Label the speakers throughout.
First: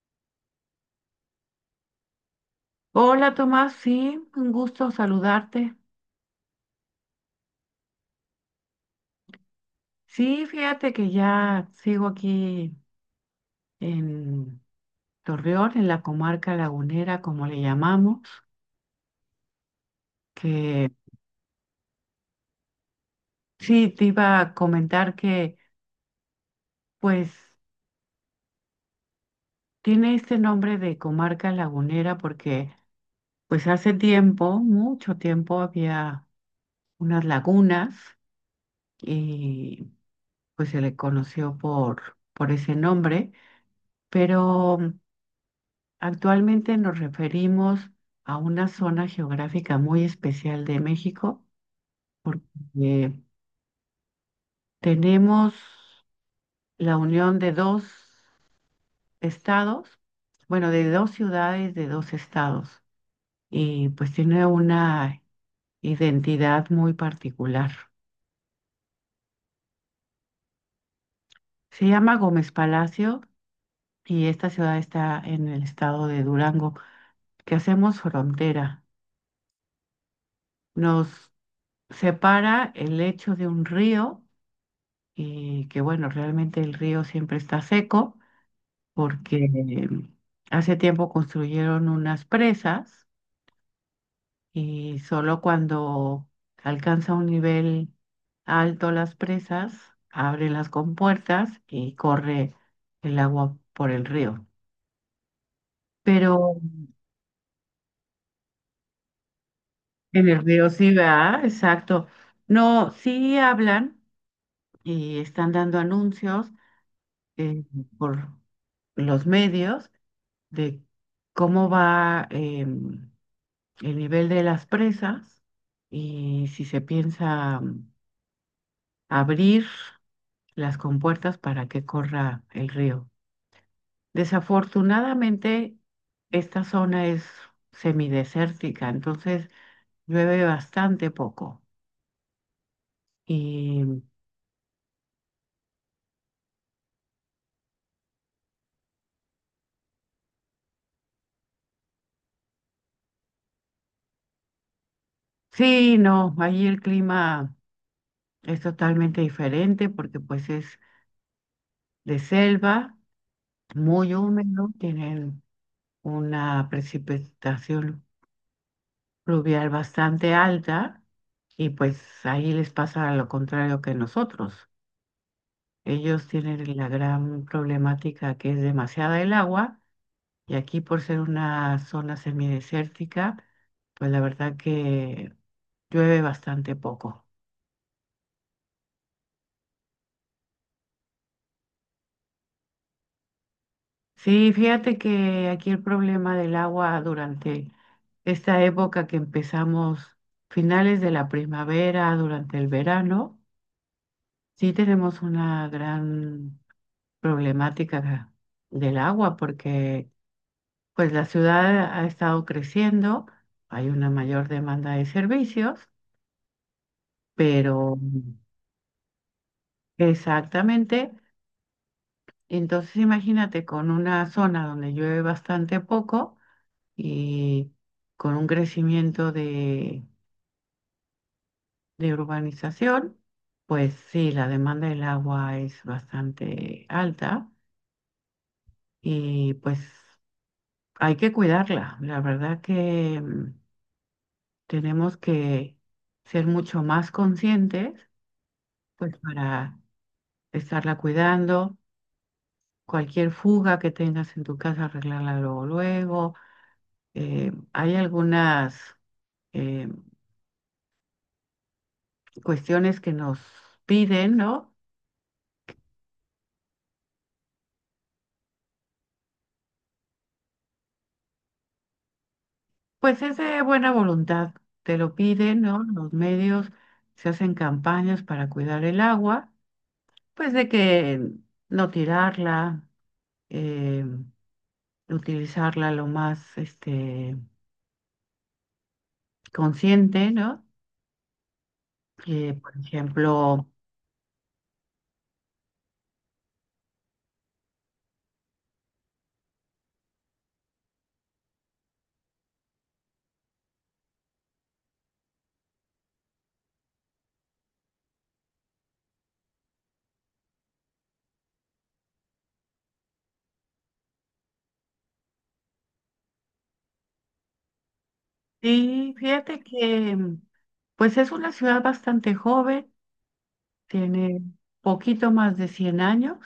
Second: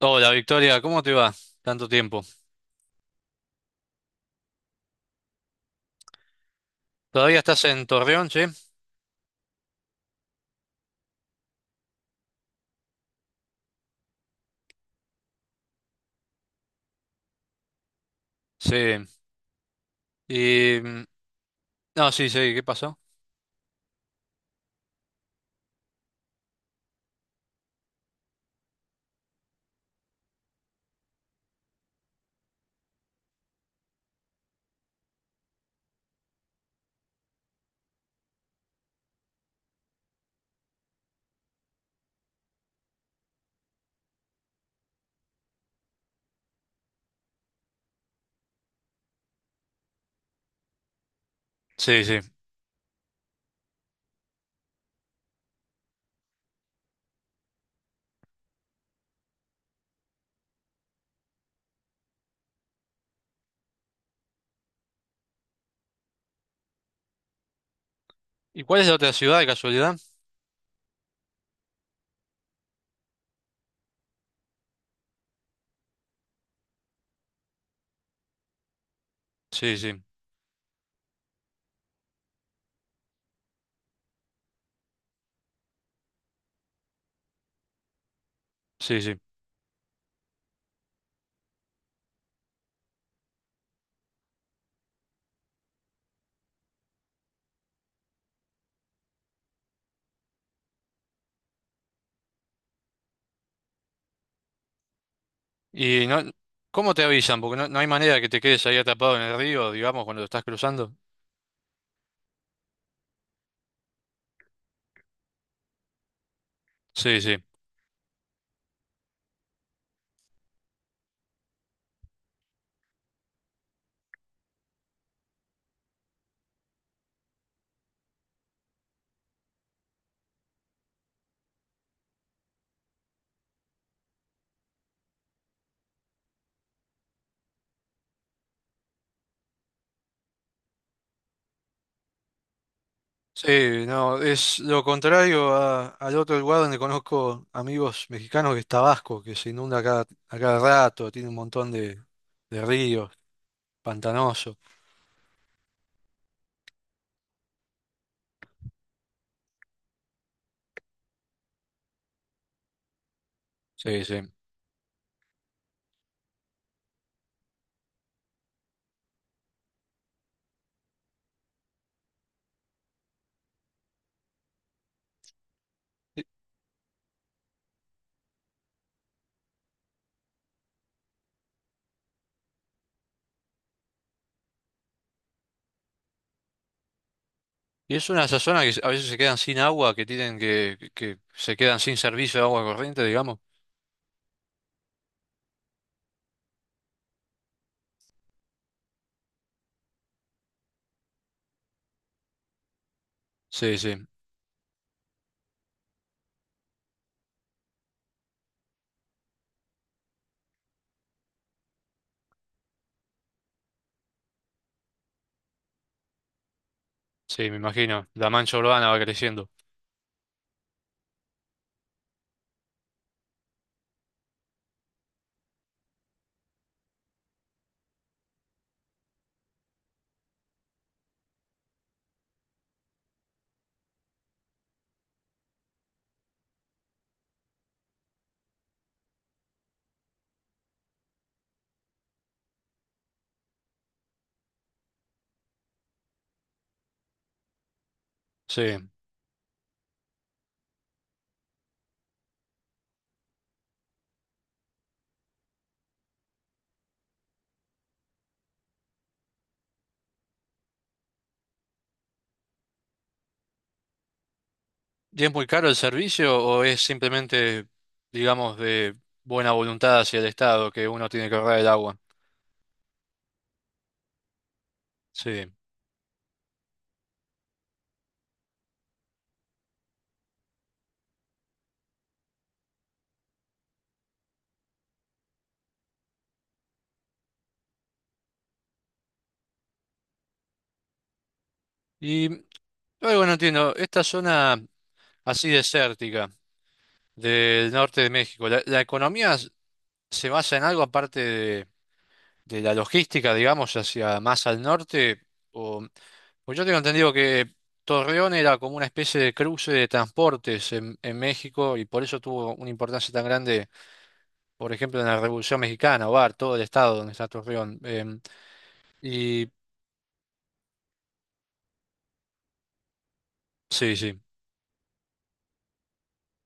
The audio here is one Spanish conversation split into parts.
Speaker 1: Hola Victoria, ¿cómo te va? Tanto tiempo.
Speaker 2: Hola Tomás, sí, un gusto saludarte.
Speaker 1: ¿Todavía estás en Torreón, sí?
Speaker 2: Sí, fíjate que ya sigo aquí en Torreón, en la comarca lagunera, como le llamamos,
Speaker 1: Sí. Y...
Speaker 2: que
Speaker 1: mm, No, sí, sí, ¿qué pasó?
Speaker 2: sí, te iba a comentar que pues tiene este nombre de comarca lagunera porque pues hace tiempo, mucho tiempo, había unas lagunas y pues se le conoció por ese nombre, pero actualmente nos referimos a una zona geográfica muy especial de México
Speaker 1: Sí, sí.
Speaker 2: porque tenemos la unión de dos estados, bueno, de dos ciudades, de dos estados, y pues tiene una identidad muy particular.
Speaker 1: ¿Y cuál es la otra ciudad de casualidad?
Speaker 2: Se llama Gómez Palacio y esta ciudad está en el estado de Durango, que hacemos frontera.
Speaker 1: Sí, sí,
Speaker 2: Nos separa el lecho de un río y que bueno, realmente el río siempre está seco
Speaker 1: sí, sí.
Speaker 2: porque hace tiempo construyeron unas presas y solo cuando alcanza un nivel alto las presas, abren las compuertas y corre el agua por el río.
Speaker 1: ¿Y no...
Speaker 2: Pero
Speaker 1: ¿Cómo te avisan? Porque no hay manera que te quedes ahí atrapado en el río, digamos, cuando lo
Speaker 2: en el
Speaker 1: estás
Speaker 2: río
Speaker 1: cruzando.
Speaker 2: sí, va, exacto. No, sí hablan y están dando anuncios
Speaker 1: Sí, sí.
Speaker 2: eh, por los medios de cómo va, el nivel de las presas y si se piensa abrir las compuertas para que corra el río. Desafortunadamente, esta zona es semidesértica, entonces llueve bastante poco. Y
Speaker 1: Sí, no, es lo contrario al otro lugar donde conozco amigos mexicanos que es Tabasco, que se inunda a cada rato, tiene un montón de ríos, pantanoso.
Speaker 2: sí, no, ahí el clima es totalmente diferente porque pues es de selva,
Speaker 1: Sí,
Speaker 2: muy
Speaker 1: sí.
Speaker 2: húmedo, tienen una precipitación pluvial bastante alta y pues ahí les pasa lo contrario que nosotros. Ellos tienen la gran problemática que es demasiada el agua y aquí por ser una zona semidesértica, pues la verdad que llueve bastante poco.
Speaker 1: Y es una de esas zonas que a veces se quedan sin agua, que tienen que se quedan sin servicio de agua corriente, digamos.
Speaker 2: Sí, fíjate que aquí el problema del agua durante esta época que empezamos finales de la primavera, durante el verano,
Speaker 1: Sí, sí,
Speaker 2: sí tenemos una gran problemática del agua, porque pues la ciudad ha estado creciendo, hay una mayor demanda de servicios,
Speaker 1: sí, me
Speaker 2: pero
Speaker 1: imagino. La mancha urbana va creciendo.
Speaker 2: exactamente, entonces imagínate con una zona donde llueve bastante poco y con un crecimiento de urbanización, pues sí, la demanda del agua es bastante alta y pues hay que cuidarla. La verdad que tenemos que ser mucho más conscientes,
Speaker 1: Sí.
Speaker 2: pues para estarla cuidando. Cualquier fuga que tengas en tu casa, arreglarla luego, luego. Hay algunas eh, cuestiones que nos piden, ¿no?
Speaker 1: ¿Y es muy caro el servicio o es simplemente, digamos, de buena voluntad hacia el Estado que uno tiene que ahorrar el agua?
Speaker 2: Pues es de buena voluntad. Te lo
Speaker 1: Sí.
Speaker 2: piden, ¿no? Los medios se hacen campañas para cuidar el agua, pues de que no tirarla, eh, utilizarla lo más consciente, ¿no?
Speaker 1: Y
Speaker 2: Que, por
Speaker 1: algo no
Speaker 2: ejemplo,
Speaker 1: entiendo, esta zona así desértica del norte de México, ¿la economía se basa en algo aparte de la logística, digamos, hacia más al norte? Pues yo tengo entendido que Torreón era como una especie de cruce de transportes en México y por eso tuvo una importancia tan grande, por ejemplo, en la Revolución Mexicana, o todo el estado donde está Torreón. Em,
Speaker 2: sí,
Speaker 1: y
Speaker 2: fíjate que pues es una ciudad bastante joven,
Speaker 1: sí, sí.
Speaker 2: tiene poquito más de 100 años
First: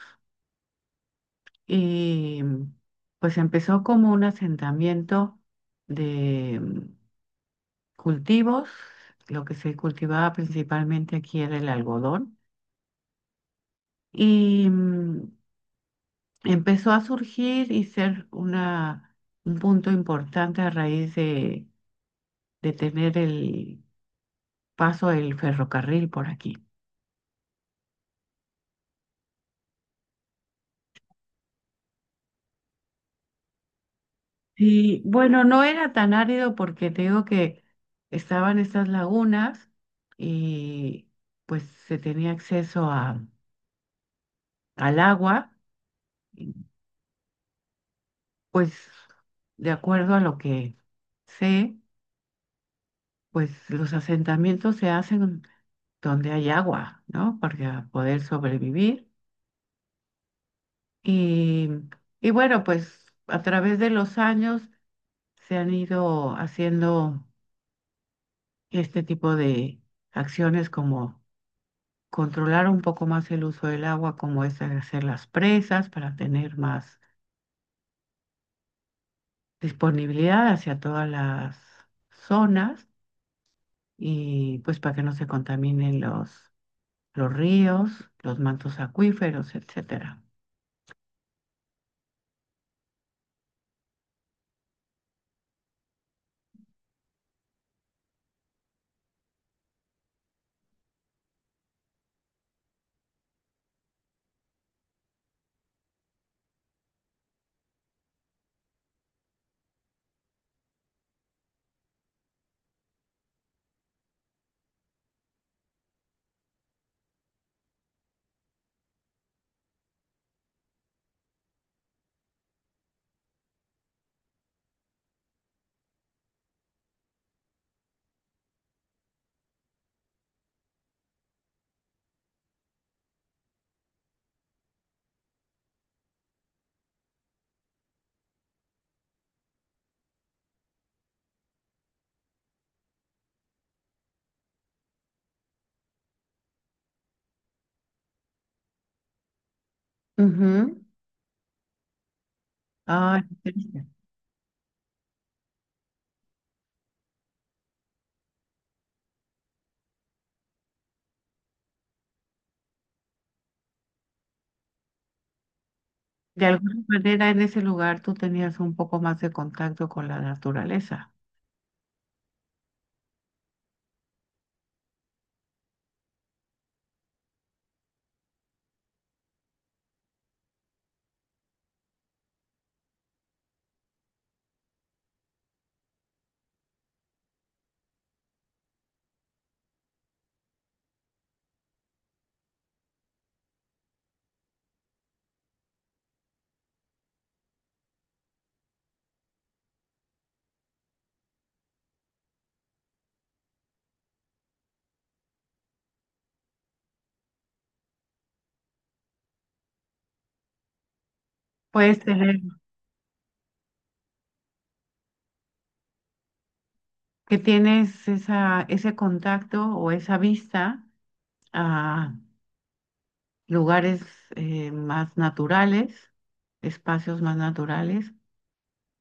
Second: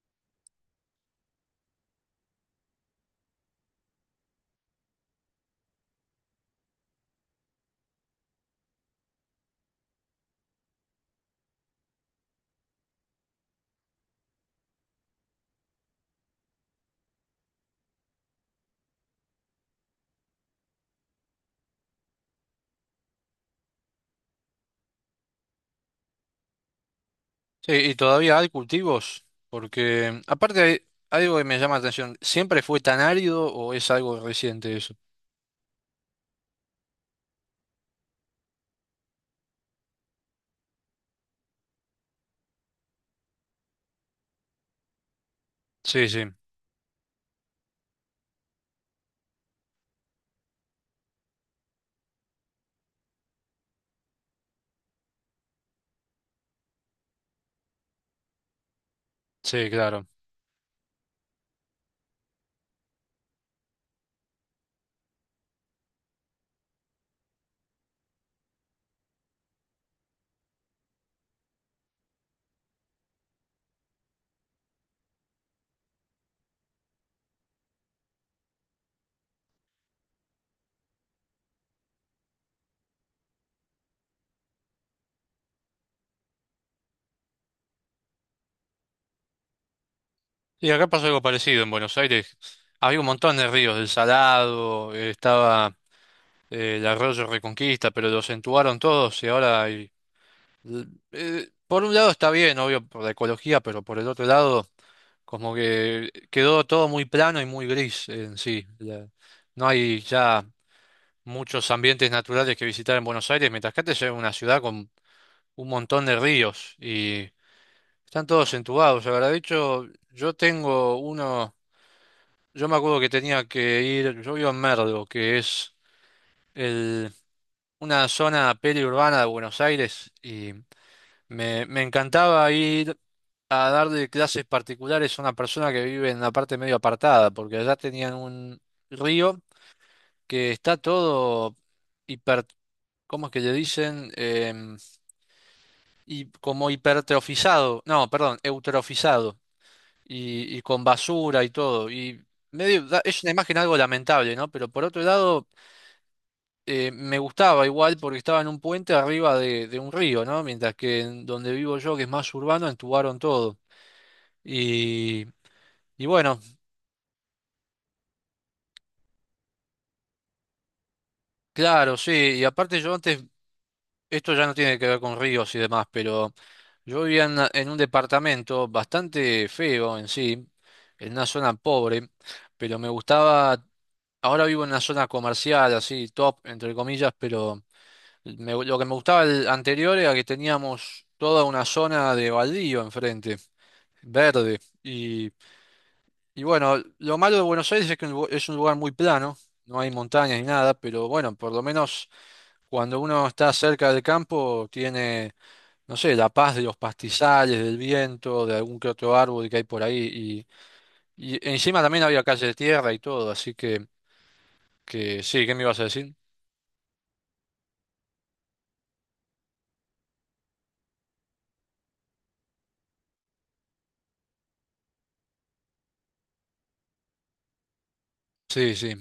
Speaker 2: y pues empezó como un asentamiento de cultivos, lo que se cultivaba principalmente aquí era el algodón y empezó a surgir y ser un punto importante a raíz de tener el paso del ferrocarril por aquí.
Speaker 1: Sí, y todavía hay cultivos, porque aparte hay algo que me llama la atención. ¿Siempre fue tan árido o es algo reciente eso?
Speaker 2: Sí, bueno, no era tan árido porque te digo que estaban estas lagunas y pues se tenía acceso al agua.
Speaker 1: Sí, sí,
Speaker 2: y, Pues de acuerdo a lo que sé, pues los asentamientos se hacen donde hay agua, ¿no? Para poder sobrevivir.
Speaker 1: sí, claro.
Speaker 2: Y, y bueno, pues a través de los años se han ido haciendo este tipo de acciones como controlar un poco más el uso del agua, como es hacer las presas para tener más disponibilidad hacia todas las zonas y pues para que no se contaminen los ríos, los mantos acuíferos, etcétera.
Speaker 1: Y acá pasó algo parecido en Buenos Aires. Había un montón de ríos, el Salado, el Arroyo Reconquista, pero lo acentuaron todos, y ahora, l- por un lado está bien, obvio, por la ecología, pero por el otro lado, como que quedó todo muy plano y muy gris en sí. No hay ya muchos ambientes naturales que visitar en Buenos Aires, mientras que antes era una ciudad con un montón de ríos y están todos entubados. La verdad, de hecho, yo tengo uno. Yo me acuerdo que tenía que ir. Yo vivo en Merlo, que es una zona periurbana de Buenos Aires, y me encantaba ir a darle clases particulares a una persona que vive en la parte medio apartada, porque allá tenían un río que está todo hiper, ¿cómo es que le dicen? Y como hipertrofizado, no, perdón, eutrofizado, y con
Speaker 2: Ujú.
Speaker 1: basura y todo. Y medio,
Speaker 2: Ah,
Speaker 1: es una imagen algo
Speaker 2: interesante.
Speaker 1: lamentable, ¿no? Pero por otro lado, me gustaba igual porque estaba en un puente arriba de un río, ¿no? Mientras que en donde vivo yo, que es más urbano, entubaron todo. Y, y bueno,
Speaker 2: De alguna manera en ese lugar tú tenías un poco más de contacto con la naturaleza.
Speaker 1: claro, sí. Y aparte yo antes, esto ya no tiene que ver con ríos y demás, pero yo vivía en un departamento bastante feo en sí, en una zona pobre, pero me gustaba. Ahora vivo en una zona comercial, así, top, entre comillas, pero lo que me gustaba el anterior era que teníamos toda una zona de baldío enfrente, verde. Y bueno, lo malo de Buenos Aires es que es un lugar muy plano, no hay montañas ni nada, pero bueno, por lo menos cuando uno está cerca del campo tiene, no sé, la paz de los pastizales, del viento, de algún que otro árbol que hay por ahí. Y encima
Speaker 2: Puedes
Speaker 1: también había
Speaker 2: tener
Speaker 1: calle de tierra y todo, así que sí, ¿qué me ibas a decir?
Speaker 2: Que tienes ese contacto o esa vista a lugares más naturales, espacios más naturales,
Speaker 1: Sí, sí,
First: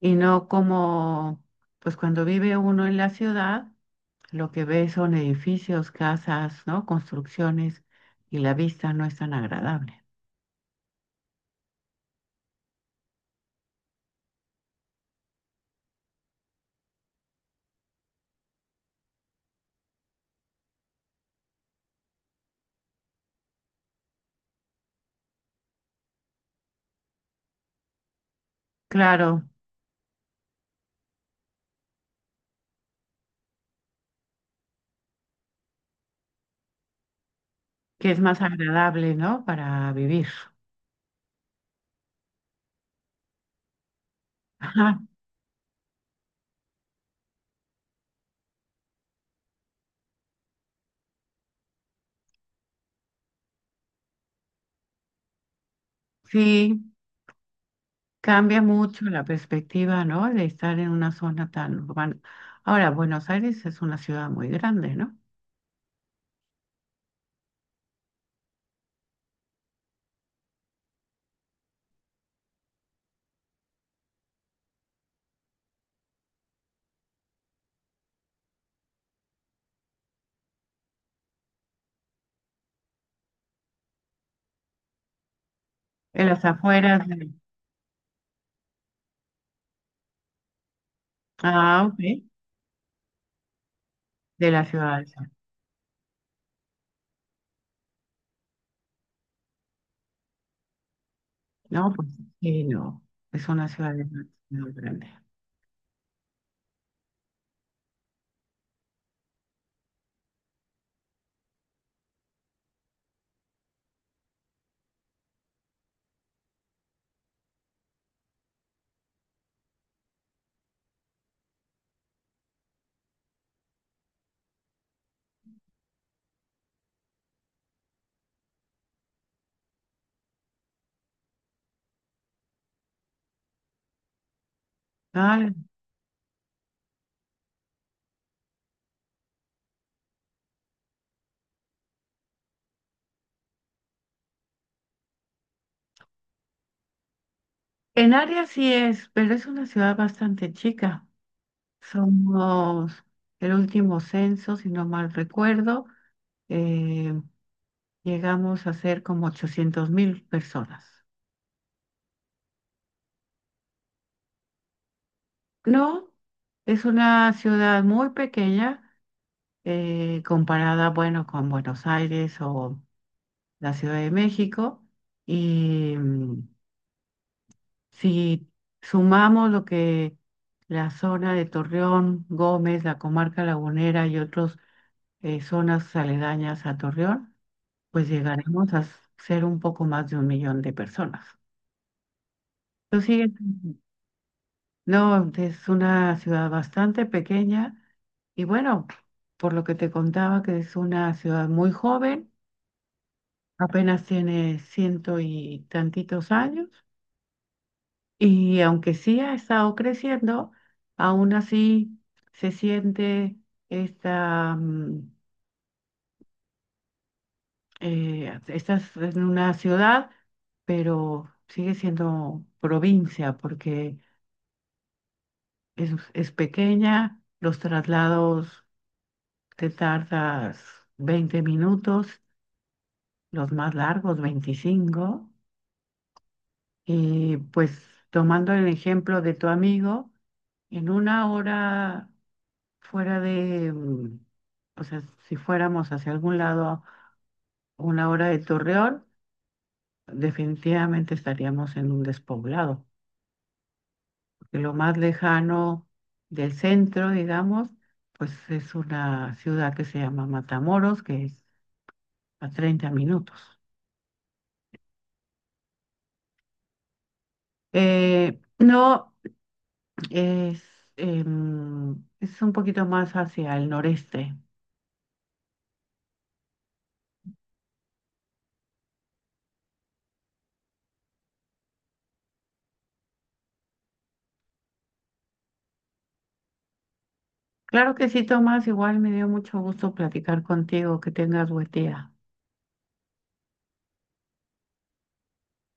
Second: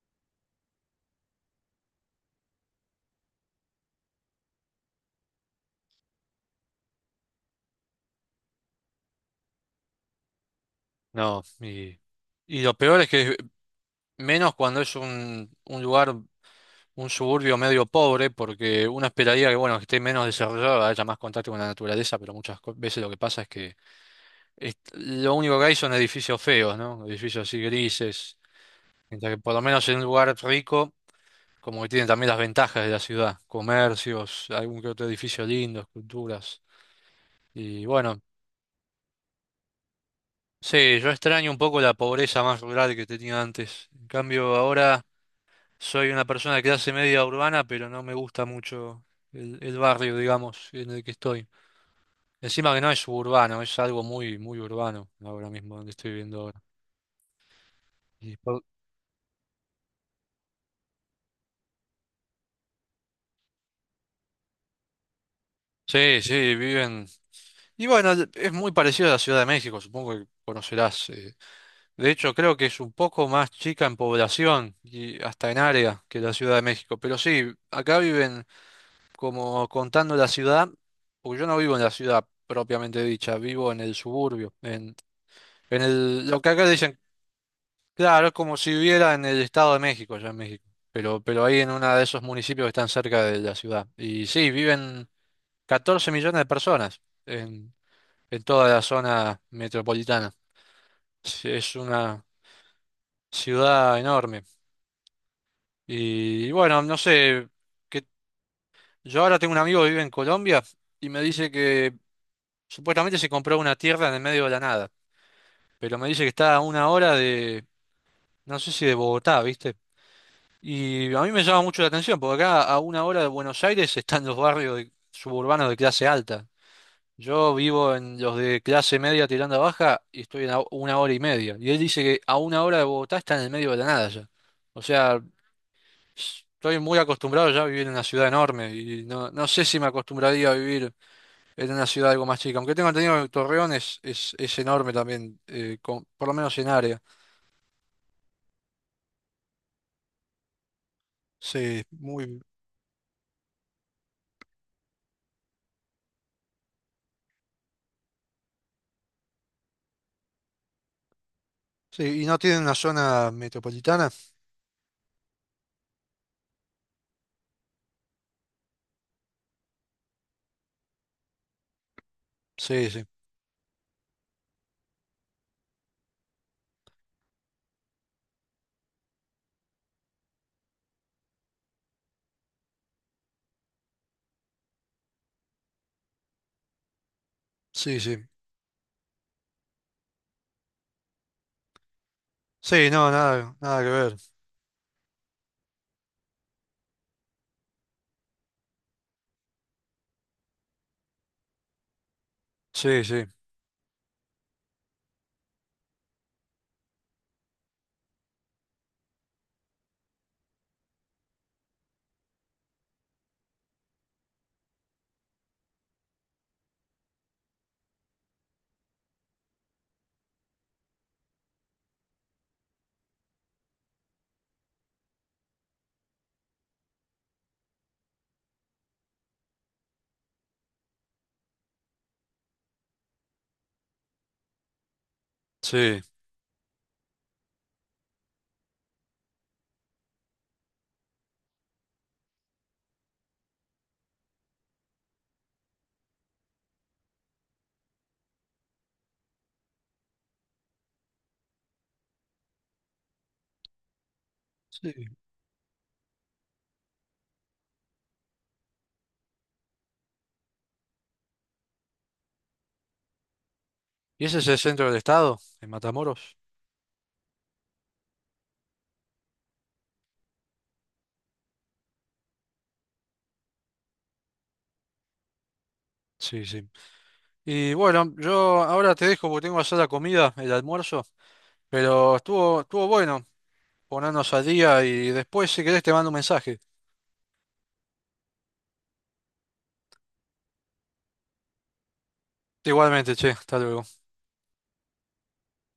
Speaker 2: y no como, pues cuando vive uno en la ciudad, lo que ve son edificios, casas, ¿no? Construcciones, y la vista no es tan agradable.
Speaker 1: no. Y lo peor es que menos cuando es un lugar, un suburbio medio pobre, porque uno esperaría que, bueno, que esté menos desarrollado, haya más contacto con la naturaleza, pero muchas veces lo que pasa es que lo único que hay son edificios feos, ¿no? Edificios así grises. Mientras que
Speaker 2: Claro,
Speaker 1: por lo menos en un lugar rico, como que tienen también las ventajas de la ciudad, comercios, algún que otro edificio lindo, esculturas. Y
Speaker 2: que es
Speaker 1: bueno,
Speaker 2: más agradable, ¿no? Para vivir.
Speaker 1: sí, yo extraño un poco la pobreza más rural que tenía antes. En cambio,
Speaker 2: Ajá.
Speaker 1: ahora, soy una persona de clase media urbana, pero no me gusta mucho el barrio, digamos, en el que estoy. Encima que no es suburbano, es algo muy, muy urbano ahora mismo donde estoy viviendo ahora.
Speaker 2: Sí,
Speaker 1: Y
Speaker 2: cambia
Speaker 1: por-
Speaker 2: mucho la perspectiva, ¿no? De estar en una zona tan urbana. Ahora, Buenos Aires es una ciudad muy grande, ¿no?
Speaker 1: Sí, sí, viven. Y bueno, es muy parecido a la Ciudad de México, supongo que conocerás. De hecho, creo que es un poco más chica en población y hasta en área que la Ciudad de México. Pero sí, acá viven, como contando la ciudad, porque yo no vivo en la ciudad propiamente dicha, vivo en el suburbio,
Speaker 2: En
Speaker 1: lo
Speaker 2: las
Speaker 1: que acá dicen,
Speaker 2: afueras de.
Speaker 1: claro, es como si viviera en el Estado de México, allá en México, pero ahí en
Speaker 2: Ah,
Speaker 1: uno de esos
Speaker 2: ok.
Speaker 1: municipios que están cerca de la ciudad. Y sí,
Speaker 2: De la ciudad del
Speaker 1: viven
Speaker 2: centro.
Speaker 1: 14 millones de personas en toda la zona metropolitana. Sí, es
Speaker 2: No, pues
Speaker 1: una
Speaker 2: sí, no. Es una ciudad
Speaker 1: ciudad enorme.
Speaker 2: demasiado grande.
Speaker 1: Y bueno, no sé, que yo ahora tengo un amigo que vive en Colombia y me dice que supuestamente se compró una tierra en el medio de la nada, pero me dice que está a una hora de, no sé si de Bogotá, ¿viste? Y a mí me llama mucho la atención, porque acá a una hora de Buenos Aires están los barrios suburbanos de clase alta. Yo vivo en los de clase media tirando a baja y estoy a una hora y media. Y él dice que a una hora de Bogotá está en el medio de la nada ya. O sea,
Speaker 2: Vale.
Speaker 1: estoy muy acostumbrado ya a vivir en una ciudad enorme y no sé si me acostumbraría a vivir en una ciudad algo más chica. Aunque tengo entendido que Torreón es enorme también, por lo menos en área.
Speaker 2: En área sí es, pero es una ciudad bastante chica.
Speaker 1: Sí, muy.
Speaker 2: Somos el último censo, si no mal recuerdo, eh, llegamos a ser como 800.000 personas.
Speaker 1: Sí, y no tiene una zona metropolitana.
Speaker 2: No, es una ciudad muy pequeña comparada, bueno, con Buenos Aires o
Speaker 1: Sí, sí.
Speaker 2: la Ciudad de México. Y si sumamos lo que la zona de Torreón, Gómez, la comarca lagunera y otras zonas aledañas a Torreón,
Speaker 1: Sí,
Speaker 2: pues
Speaker 1: sí.
Speaker 2: llegaremos a ser un poco más de un millón de personas.
Speaker 1: Sí,
Speaker 2: Pero
Speaker 1: no,
Speaker 2: sí,
Speaker 1: nada, nada que ver.
Speaker 2: no, es una ciudad bastante pequeña y bueno, por lo que te contaba que es una ciudad muy joven,
Speaker 1: Sí, sí,
Speaker 2: apenas tiene ciento y tantitos años. Y aunque sí ha estado creciendo, aún así se siente esta, mm, estás en una ciudad, pero sigue siendo provincia porque es pequeña, los traslados te tardas 20 minutos, los más largos 25,
Speaker 1: sí,
Speaker 2: y pues tomando el ejemplo de tu amigo, en una hora fuera de, o sea, si fuéramos hacia algún lado una hora de Torreón, definitivamente estaríamos en un despoblado, porque lo
Speaker 1: sí.
Speaker 2: más lejano del centro, digamos, pues es una ciudad que se llama Matamoros, que es a 30 minutos.
Speaker 1: ¿Y ese es el centro del estado, en Matamoros?
Speaker 2: No, es, es un poquito más hacia el noreste.
Speaker 1: Sí, sí. Y bueno, yo ahora te dejo porque tengo que hacer la comida, el almuerzo, pero estuvo bueno ponernos al día y después si querés te mando un mensaje.
Speaker 2: Claro que sí, Tomás, igual me dio mucho gusto platicar contigo, que tengas buen día.
Speaker 1: Igualmente, che, hasta luego.